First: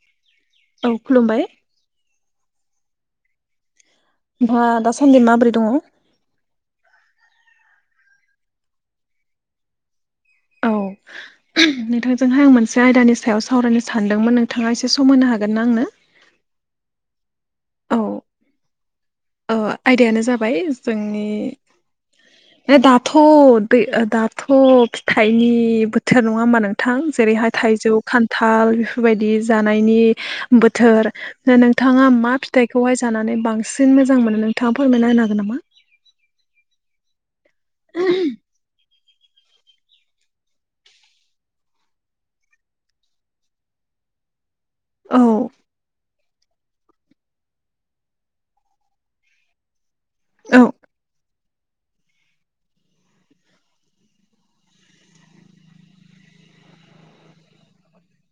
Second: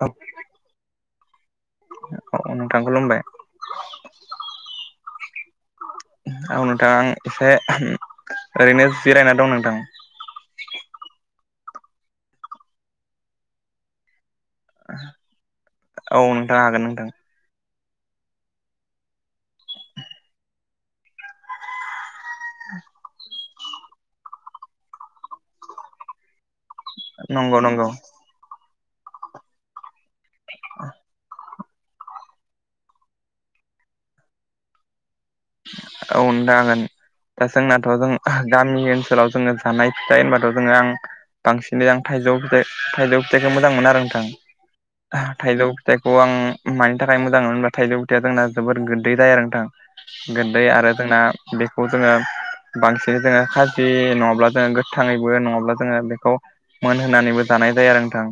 औ। औ खुलुमबाय। अ नोंथां खुलुमबाय। [unintelligible] दासान्दि माबोरै दङ? औ नोंथां आं एसे [unintelligible] ओरैनो जिरायना दं नोंथां। औ नोंथांजोंहा आं मोनसे आयदानि सायाव सावरायनो सानदोंमोन नों थाङा एसे सम होनो हागोन ना आंनो? औ नोंथाङा हागोन नोंथां। औ। अ आयदायानो जाबाय जोंनि ए दाथ दै ओ दाथ फिथाइनि बोथोर नङा होमबा नों थां जेरैहाय नंगौ नंगौ थाइजौ खान्थाल बेफोरबायदि जानायनि बोथोर [unintelligible] नोंथाङा मा फिथाइखौहाय जानानै बांसिन मोजां मोनो नोंथाङा फोरमायना होनो हागोन नामा? औ नोंथां हागोन। दा जोंनाथ' जों गामि ओनसोलाव जोङो जानाय फिथाइ होनबाथ' जोङो आं बांसिनै आं थाइजौ फिथाइ थाइजौ फिथाइखौ मोजां मोनो आरो नोंथां औ थाइजौ फिथाइ अ आं मानि थाखाय मोजां [unintelligible] बा थाइजौ गुथाइया जोंना जोबोर गो [unintelligible] दै जाया आरो नोंथां। औ गोददै आरो जोंना बेखौ जोङो बांसिनै जोङो खाजि नङाब्ला जोङो गोथाङैबो नङाब्ला जोङो बेखौ मोन होननानैबो जानाय जायो आरो नोंथां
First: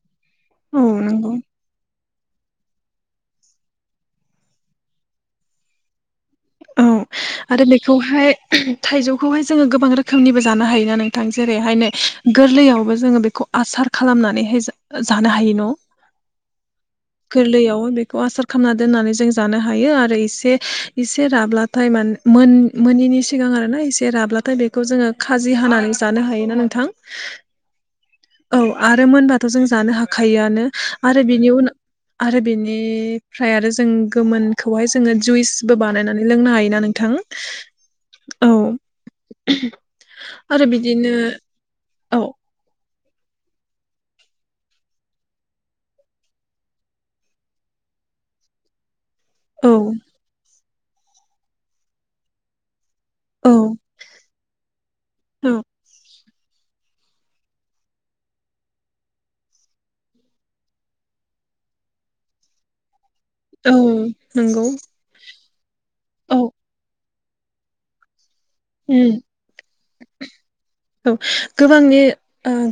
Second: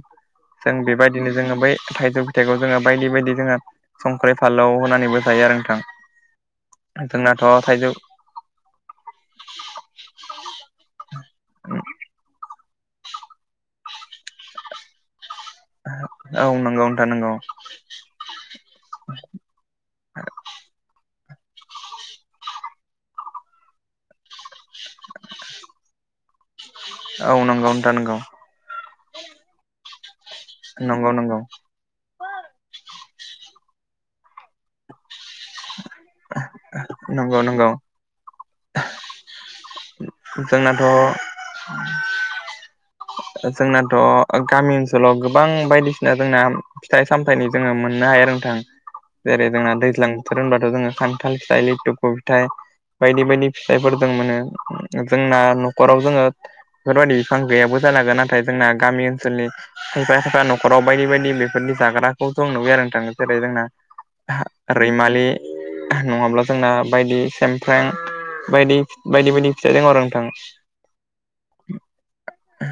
जों औ नंगौ बेबायदिनो जोङो बै थाइजौ फिथाइखौ जोङो बायदि बायदि जोङो संख्रि फालाव होनानैबो जायो आरो नोंथां। औ जोंनाथ' आरो थाइजौ बेखौहाय थाइजौखौहाय जोङो गोबां रोखोमनिबो जानो हायोना नोंथां जेरैहायनो गोरलैयावबो जोङो बेखौ आसार खालामनानैहाय जा जानो हायो न' औ नंगौ नोंथां नंगौ गोरलैयाव बेखौ आसार खामना दोननानै जों जानो हायो आरो इसे इस एसे राब्लाथाय मान मोन मोननिनि सिगां आरो ना एसे राब्लाथाय बे खौ जोङो खाजि हानानै जानो हायोना नोंथां। औ नंगौ नोंथां नंगौ औ आरो मोनबाथ' जों जानो हाखायोआनो नंगौ आरो नंगौ बिनि उनाव आरो बेनिफ्राय आरो जों गोमोनखौहाय जोङो जुइसबो बा लोंनो हायोना नोंथां नंगौ नंगौ औ। आरो जोंनाथ' बिदिनो औ जोंनाथ' गामि ओनसोलाव गोबां बायदिसिना जोंना फिथाइ सामथायाइनि जोङो मोननो हाया नोंथां। जेरै जोंना औ दैज्लां बोथोर होनबाथ' जोङो खान्थाल फिथाइ लिथुखु फिथाय बायदि बायदि औ फिथाइफोर जों मोनो जोंना औ न'खराव जोङो बेफोरबायदि बिफां गैयाबो जानो हागौ‌ नाथाय जोंना गामि ओनसोलनि खायफा खायफा न'खराव बायदि बायदि बेफोरनि जाग्राखौ जों नुयो आरो नोंथां। जेरै जोंना औ नंगौ रैमालि नङाब्ला औ जोंना बायदि सेमफ्रें बायदि उम बायदि बायदि फिथाइ दङ आरो नोंथां। औ गोबांनि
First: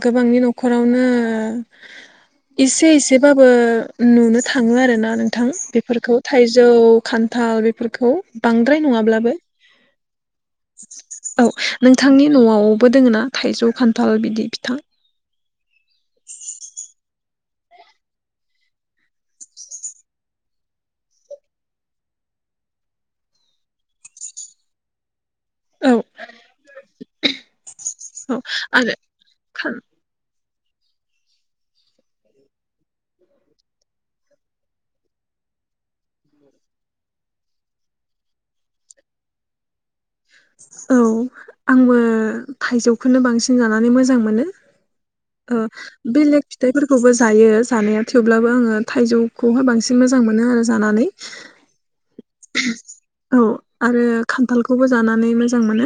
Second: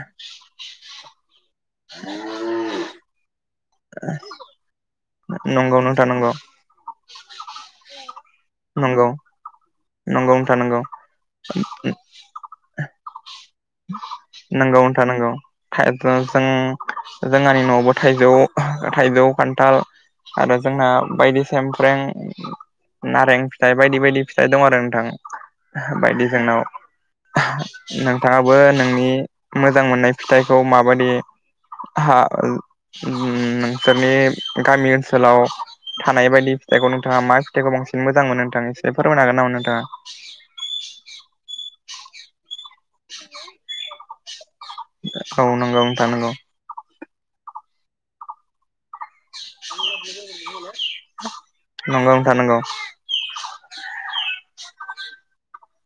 गोबांनि न'खरावनो [inaudible] एसे इसेबाबो नुनो थाङो आरोना नोंथां नंगौ नोंथां बेफोरखौ नंगौ थाइजौ खान्थाल बेफोरखौ बांद्राय नंगौ नङाब्लाबो नंगौ नोंथां नों औ नोंथांनि न'आवबो दोङो ना थाइजौ खान्थाल बिदि बिथां थानांगौ खाय जों जोंहानि न'आवबो थाइजौ थाइजौ खान्थाल आरो जोंना बायदि सेमफ्रें नारें फिथाइ बायदि बायदि फिथाइ फिथाइ दं आरो नोंथां। औ बायदि जोंनाव औ नोंथाङाबो आरो नोंनि खान मोजां मोननाय फिथाइखौ माबायदि हा नोंसोरनि गामि ओनसोलाव थानाय बायदि फिथाइखौ नोंथाङा मा फिथाइखौ बांसिन मोजां मोनो नोंथाङा एसे फोरमायनो हागोन नामा नोंथाङा? औ आंबो थाइजौखौनो बांसिन जानानै मोजां मोनो। ओ नामा नोंथाङा औ बेलेग फिथाइफोरखौबो जायो जानाया थेवब्लाबो आङो थाइजौ खौहाय बांसिन मोजां मोनो आरो जानानै। नोंगौ नोंथां नोंगौ औ आरो खान्थालखौबो जानानै मोजां मोनो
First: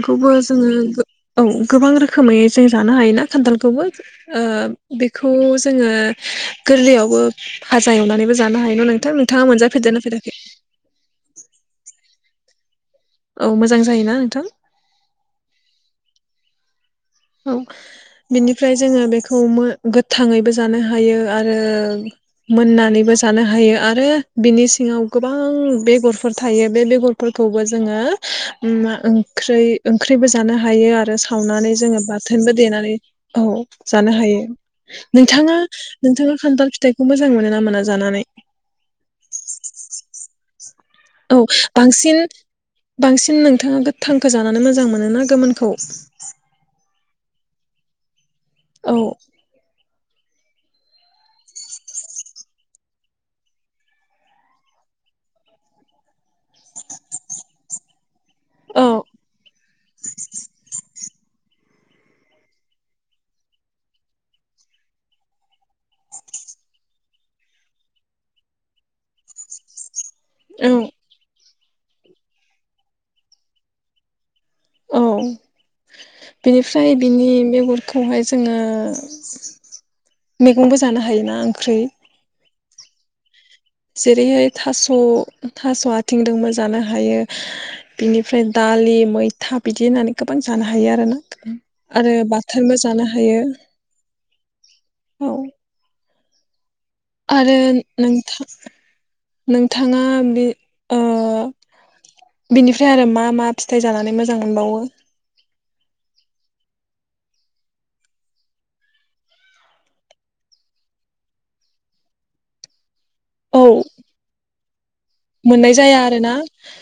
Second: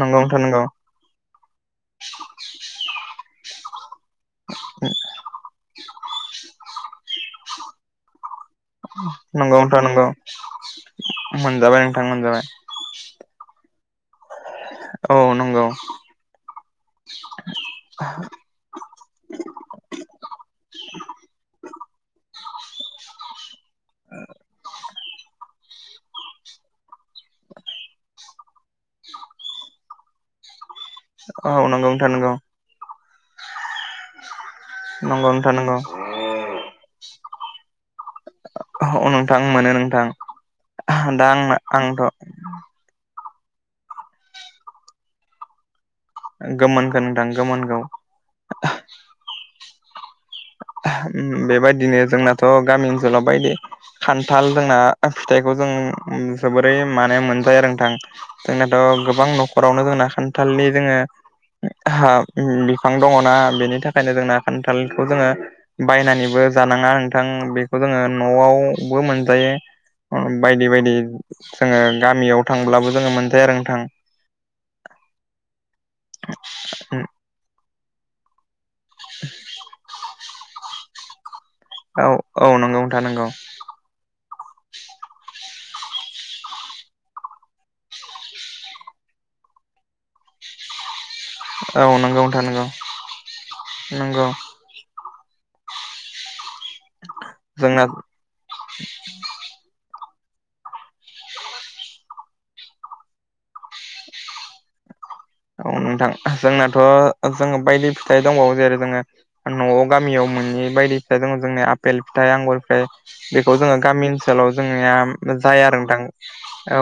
नंगौ नोंथां नंगौ नोंथां नंगौ जोङो औ गोबां रोखोमै जों जानो हायोना खान्थालखौबो ओ बेखौ जोङो गोरलैयावबो भाजा एवनानैबो जानो हाय न' नोंथां नोंथाङा नंगौ नोंथां मोनजाफेरदेरना नंगौ फेराखै? मोनजाबाय नोंथां मोनजाबाय। औ मोजां जायोना नोंथां? औ नंगौ। औ बिनिफ्राय जोङो बेखौ मो गोथाङैबो जानो हायो आरो मोननानैबो जानो हायो आरो बिनि सिङाव गोबां बेगरफोर थायो बे बेगर फोरखौबो जोङो ओंख्रै ओंख्रिबो जानो हायो आरो औ सावनानै नंगौ जोङो नोंथां नंगौ बाथोनबो देनानै औ जानो हायो नंगौ नोंथां नोंथाङा नंगौ नोंथाङा खान्थाल फिथाइ मोजां मोनो ना मोना जानानै? अ नोंथां मोनो नोंथां। दा औ आं आंथ' बांसिन बांसिन नोंथाङा गोथांखौ जानानै मोजां मोन ना गोमोनखौ? गोमोनखौ नोंथां गोमोनखौ औ। बेबायदिनो जोंनाथ' गामि ओनसोलाव बायदि खान्थाल जोंना फिथाइखौ जों जोबोरै माने मोनजायो आरो नोंथां। औ जोंनाथ' गोबां न'खरावनो जोंना खान्थालनि जोङो हा बिफां दङनाा बेनि थाखायनो जोंना खान्थालखौ जोङो बायनानैबो जानाङा नोंथां बेखौ जोङो न'आवबो मोनजायो। बायदि औ बायदि जोङो गामियाव थांब्लाबो जोङो मोनजाया आरो नोंथां। औ बिनिफ्राय बिनि बेगर खौहाय जोङो मैगंबो जानो हायोना ओंख्रि औ औ नंगौ नोंथां नोंगौ जेरैहाय थास' थास' आथिंजोंबो जानो हायो बिनिफ्राय दालि मैथा बिदि होननानै गोबां जानो हायो आरोना। औ आरो नंगौ नोंथां नंगौ बाथोनबो जानो हायो नंगौ औ। आरो जोंना नोंथा नोंथाङा बे ओ बिनिफ्राय आरो मा मा फिथाइ जानानै मोजां मोनबावो। औ नोंथां जोंनाथ' जोङो बायदि फिथाइ दंबावो जेरै जोङो न'आव गामियाव मोनि बायदि फिथाइ दङ जोंनि आफपेल फिथाइ आंगुरनिफ्राय बेखौ औ जोङो गामि ओनसोलाव जोंनिया जाया मोननाय आरो नथां। आरोना औ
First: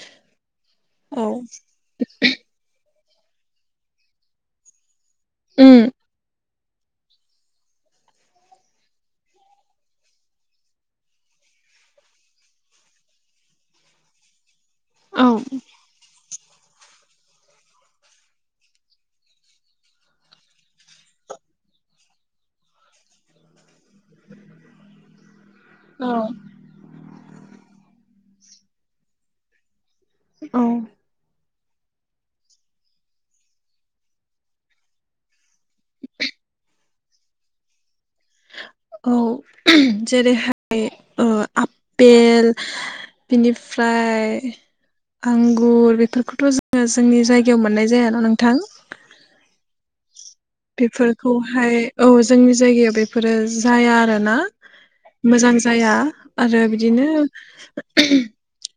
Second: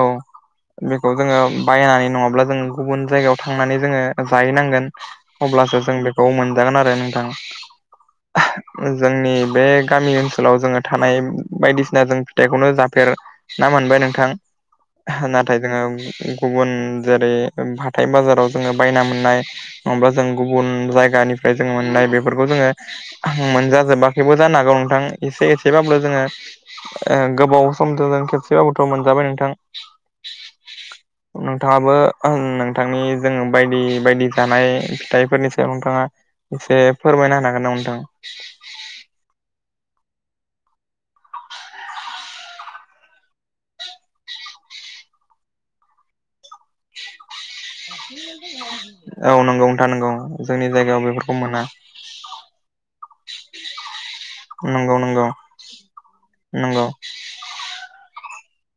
बेखौ औ जोङो बायनानै नङाब्ला जोङो गुबुन जायगायाव थांनानै जोङो जाहैनांगोन अब्लासो उम जों बेखौ मोन जागोन आरो नथां। [inaudible] जोंनि बे गामि ओनसोलाव जोङो थानाय बायदिसिना जों फिथाइखौनो जाफेर ना मोनबाय नोंथां औ नाथाय जोङो गुबुन जेरै थाय बाजाराव जोङो बायना मोननाय नङाबा जों गुबुन जायगानिफ्राय जों मोननाय बेफोरखौ जोङो मोनजाजोबाखैबो जानो हागौ नोंथां। एसे एसेबाबो औ जोङो ओ गोबाव समजों जों खेबसेबाबोथ' मोनजाबाय नोंथां। औ। नोंथाङाबो नोंथांनि जोङो बायदि बायदि जानाय फिथाइफोरनि स सायाव नोंथाङा एसे फोरमायना हागोन ना नोंथा? औ जेरैहाय ओ आपेल बिनिफ्राय आंगुर बेफोरखौथ' जो जोंनि जायगायाव मोननाय जायाना नोंथां। औ नंगौ नथा नगौ जोंनि जायगायाव बेफोरखौ मोना। बेफोरखौहाय औ जोंनि जायगायाव बेफोरो जाया आरो। ना नंगौ नंगौ मोजां जाया आरो नंगौ बिदिनो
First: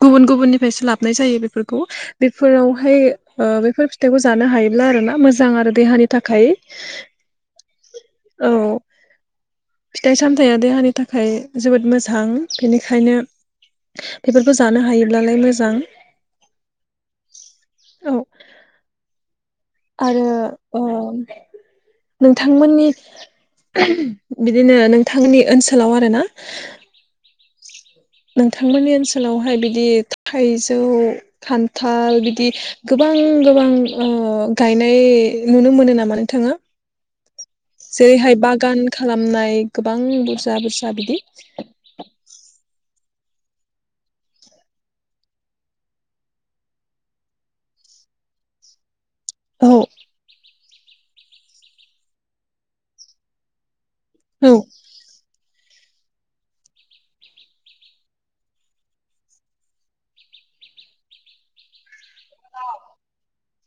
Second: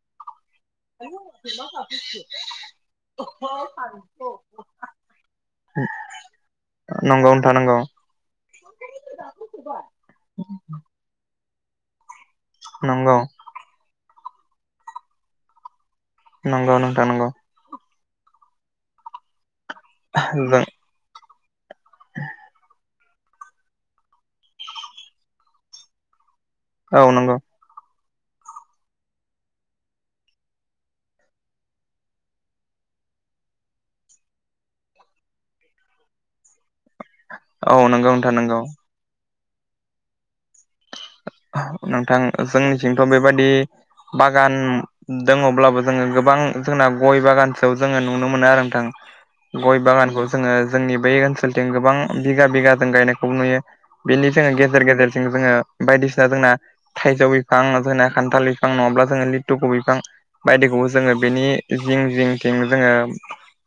गुबुन गुबुन निफ फायसो लाबनाय जायो बेफोरखौ बेफोरावहाय ओ बेफोर फिथाइखौ जानो हायोब्ला आर ना मोजां आरो देहानिफ थाखाय। नंगौनो थानांगौ। औ नि थाखाय जोबोद मोजां नंगौ बेनिखायनो बेफोरखौ जानो हायोब्लालाय मोजां। नंगौावनोा नांगौ। औ आरो जों ओ नोंथांमोननि बिदिनो नोंथांनि ओनसोलाव आरोना औ नंगौ। नोंथांमोननि ओनसोलावहाय बिदि थाइजौ खान्थाल बिदि गोबां गोबां ओ गायनाय नुनो मोनो नामा नोंथाङा? औ जे नंगौ नोंथां हाय नंगौ बागान खालामनाय गोबां बुरजा बुरजा बिदि नोंथां जोंनिथिंथ' बेबायाददि बागान दङब्लाबो जोङो गोबां जोंना गय बागानसोआव जोङो नुनो मोनो आरो नोंथां। औ गय बागानखौ जोङो जोंनि बै ओनसोलथिं गोबां बिगा बिगाजों गायनायखौबो नुयो। बेलि औ साया गेजेर गेजेरजों जोङो बायदिसिना जोंना थाइजौ बिफां जोंना खान्थाल बिफां नङाब्ला जोङो लिटुखु बिफां बायदिखौबो जोङो बेनि जिं जिं थिं जोङो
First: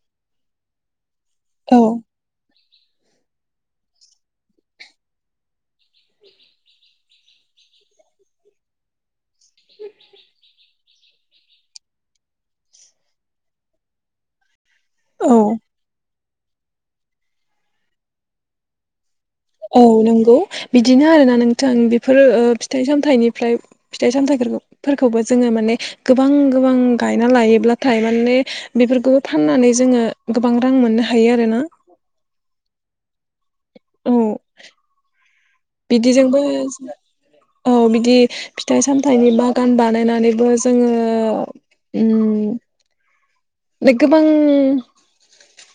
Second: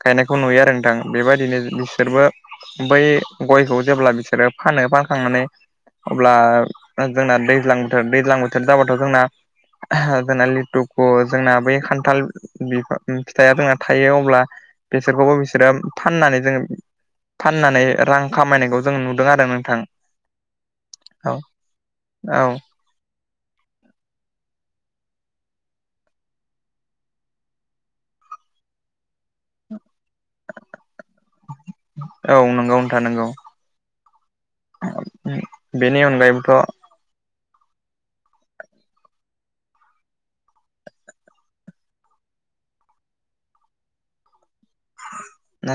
गायनायखौ नुयो आरो नोंथां। बेबायदिनो औ बिसोरबा बै गयखौ जेब्ला बिसोरो फानो फानखांनानै अब्ला ना जोंना दैज्लां बोथोर दैज्लां बोथोर जाबाथ' जोंना जोंना लिटुखु जोंना बै खान्थाल बिफां फिथाइया जोंना थायो अब्ला बेसोरखौबो औ बिसोरो फाननानै जों फाननानै रां खामायनायखौ जों नुदों आरो। नोंथां औ नंगौ बिदिनो आरोना औ नोंथां बेफोर औ ओ फिथाइ- सामथाइनिफ्राय फिथाइ - सामथाइफोरखौ फोरखौबो जोङो माने गोबां गोबां गायना लायोब्लाथाय माने बेफोरखौबो फाननानै जोङो गोबां रां मोननो हायो आरो ना। औ नंगौ नोंथा नंगौ। औ। बेनि अनगायैबोथ' बिदिजोंबो औ बिदि फिथाइ-सामथाइनि बागान बानायनानैबो जोङो ओम [inaudible] गोबां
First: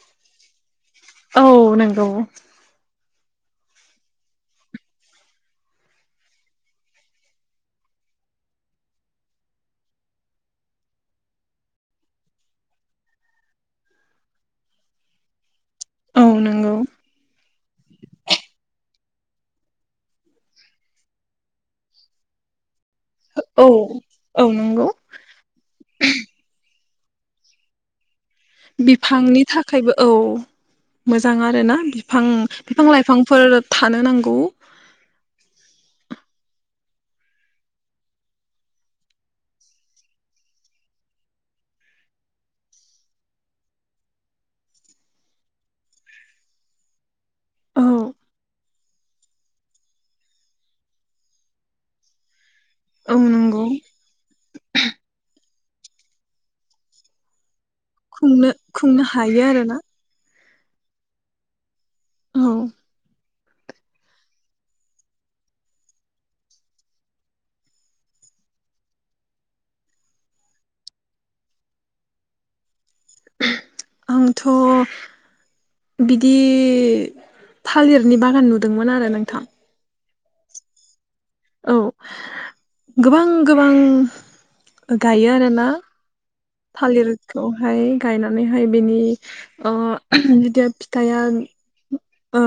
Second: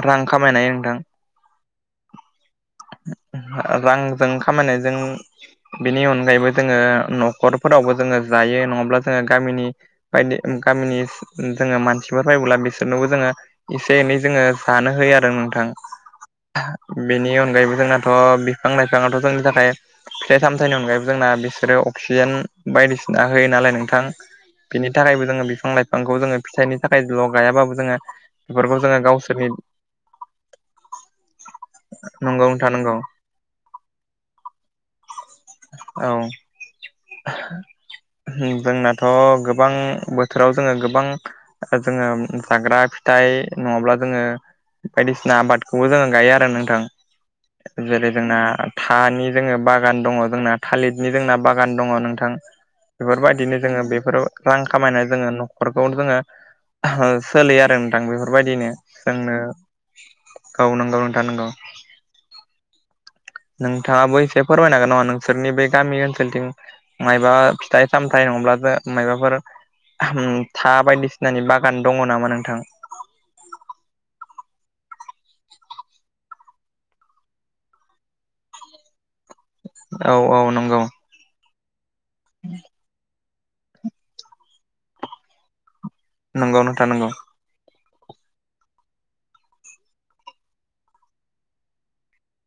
रां खामायनाय नोंथां। औ नंगौ। रांजों खामायनायजों बिनि अनगायैबो जोङो न'खरफोरावबो जोङो जायो नङाब्ला जोङो गामिनि बायदि ओ गामिनि जोङो मानसिफोर फायबोला बिसोरनोबो जोङो एसे एनै जोङो जानो होयो आरो नोंथां औ नंगौ बेनि अन जोंनाथ' बिफां-लाइफांआाथ' जोंनि थाखाय फिथाइ - सामथाइनि अनगायैबो जोंना बिसोरो अक्सिजेन बायदिसिना होयो औ नालाय नोंथां औ नंगौ बिनि थाखायबो जोङो बिफां-लाइफांखौ जोङो फिथाइनि थाखायल' गायाबाबो जोङो बेफोरखौ जोङो बिफांनि गावसोरनि थाखायबो औ मोजां आरोना। बिफां नंगौ नोंथां बिफां नंगौ लाइफांफोर थानो नांगौ। औ। जोंनाथ' गोबां बोथोराव जोङो गोबां जोङो जाग्रा फिथाइ नङाब्ला जोङो बायदिसिना आबादखौबो जोङो गायो आरो नोंथां। औ जेरै -जोंना थानि जोङो बागान दङ जोंना थालिरनि जोंना बागान बागान दङ नोंथां औ बेफोरबायदिनो नंगौ जोङो बेफोर रां खामायना जोङो नखरखौ जोङो सोलियो आरो नोंथां खुंनो बेफोरबायदिनो खुंनो जोंनो हायो आरोना गावनो गावनो थानांगौ। औ। नोंथाङाबो एसे फोरमायनो हागोन नामा नोंसोरनि बे गामि ओनसोलथिं मायबा फिथाइ-सामथाइ नङाब्ला जो मायबाफोर था बायदिसिनानि बागान दङ नामा नोंथां। आंथ' बिदि थालिरनि बागान नुदोंमोन आरो नोंथां। औ औ नंगौ। औ गोबां गोबां गायो आरोना। नंगौ नोंथां थालिर नंगौ खौहाय गायनानैहाय बेनि ओ जेतिया फिथाइया ओ।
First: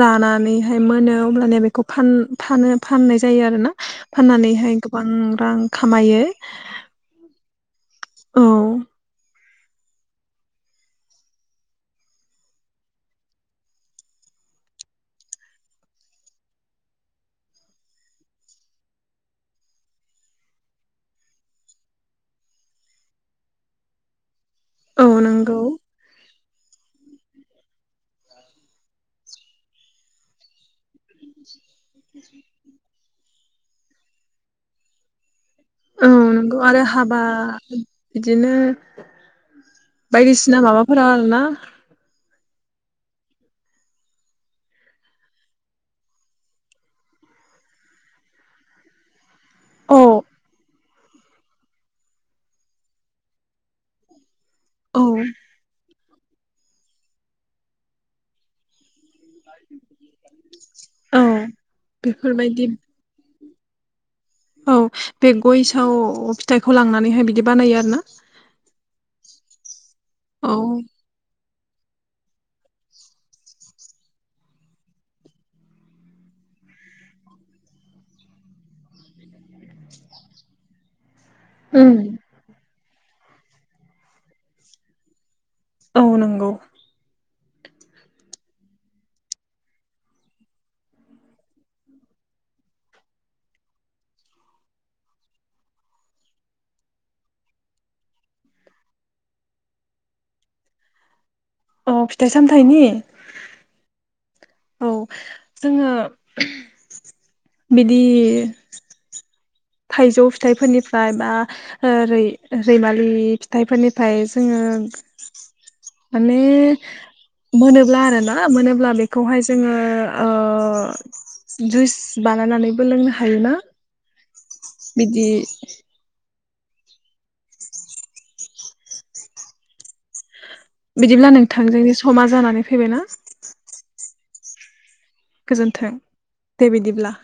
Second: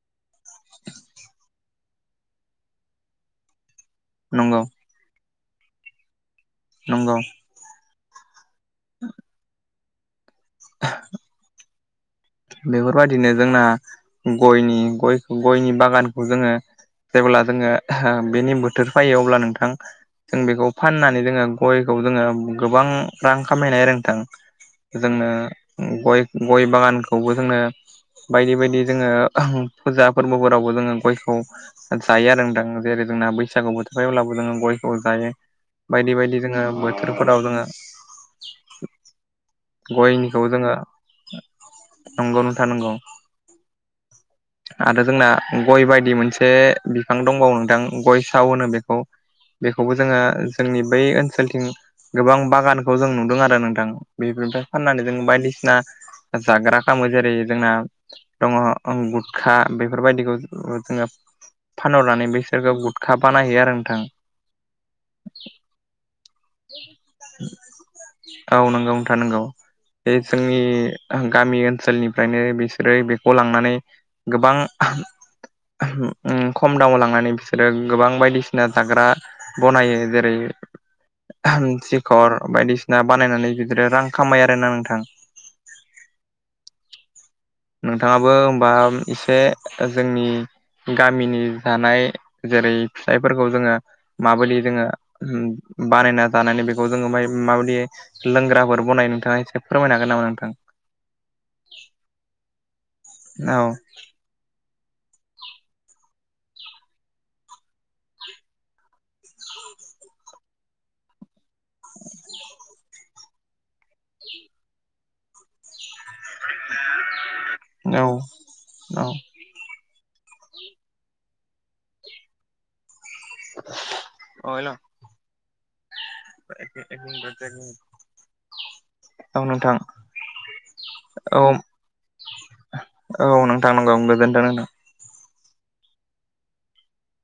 रानानैहाय मोनो अब्लानिया बेखौ फान फानो फाननाय जायो आरो ना। नंगौ फाननानैहाय गोबां रां खामायो। नंगौ औ [inaudible] बेफोरबायदिनो जोंना गयनि ग गयनि बागानखौ जोङो जेब्ला जोङो बेनि बोथोर फैयो अब्ला नोंथां जों बेखौ फाननानै जोङो गयखौ जोङो गोबां रां खामायनाय आरो नोंथां औ जोंनो नंगौ गय गय बागान खौबो जोङो बायदि बायदि जोङो फुजा फोरबोफोरावबो जोङो गयखौ जायो आरो दां जेरै जोंना बैसागु बोथोर फैब्लाबो जोङो गयखौ जायो। औ बायदि बायदि नंगौ जोङो आरो हाबा बोथोरफोराव जोङो बिदिनो गयनिखौ बायदिसिना जोङो माबाफोरा आरोना नंगौ नंथां नंगौ आरो जोंना गय बायदि मोनसे बिफां दंबावो नोंथां गय साव होनो बेखौ। बेखौबो औ जोङो जोंनि बै ओनसोलथिं गोबां बागानखौ जों नुदों आरो नोंथां। बेफोरनिफ्राय औ फाननानै जों बायदिसिना जाग्रा खालामो जेरै जोंना दङ गुटखा बेफोरबायदिखौ जोङो औ फानहरनानै बेफोरबायदि बैसोरो गु खाफा नायहैयो आरो नोंथां। औ बे गयसआव फिथाइखौ लांनानैहाय बिदि बानायो आरो ना। औ नोंगौ नोंथा नोंगौ बे औ जोंनि गामि ओनसोलनिफ्रायनो बिसोरो बेखौ लांनानै गोबां खम दामाव लांनानै बिसोरो गोबां बायदिसिना जाग्रा बनायो जेरै उम सिखर बायदिसिना बानायनानै बिदि रां खामायो आरोना नोंथां। औ नोंगौ नोंथाङाबो हबा एसे जोंनि गामिनि जानाय जेरै फिसाइफोरखौ जोङो माबायदि जोङो बानायना जानानै बेखौ जोङो माबायदि लोंग्राफोर बनाय नोंथाङा एसे फोरमायनो हागोन नामा नोंथां? औ फिथाइ सामथाइनि औ औ जोङो बिदि थाइजौ फिथाइफोरनिफ्राय बा रै -रैमालि फिथाइफोरनिफ्राय जोङो माने मोनोब्ला आरोना मोनोब्ला बे वहाय जोङो जुइस बानायनानैबो लोंनो हायोना अ बिदि औ नोंथां। बिदिब्ला औ नोंथां जोंनि समा जानानै फैबायना। औ नोंथां नोंगौ गोजोन्थों नोंथां। गोजोन्थों दे बिदिब्ला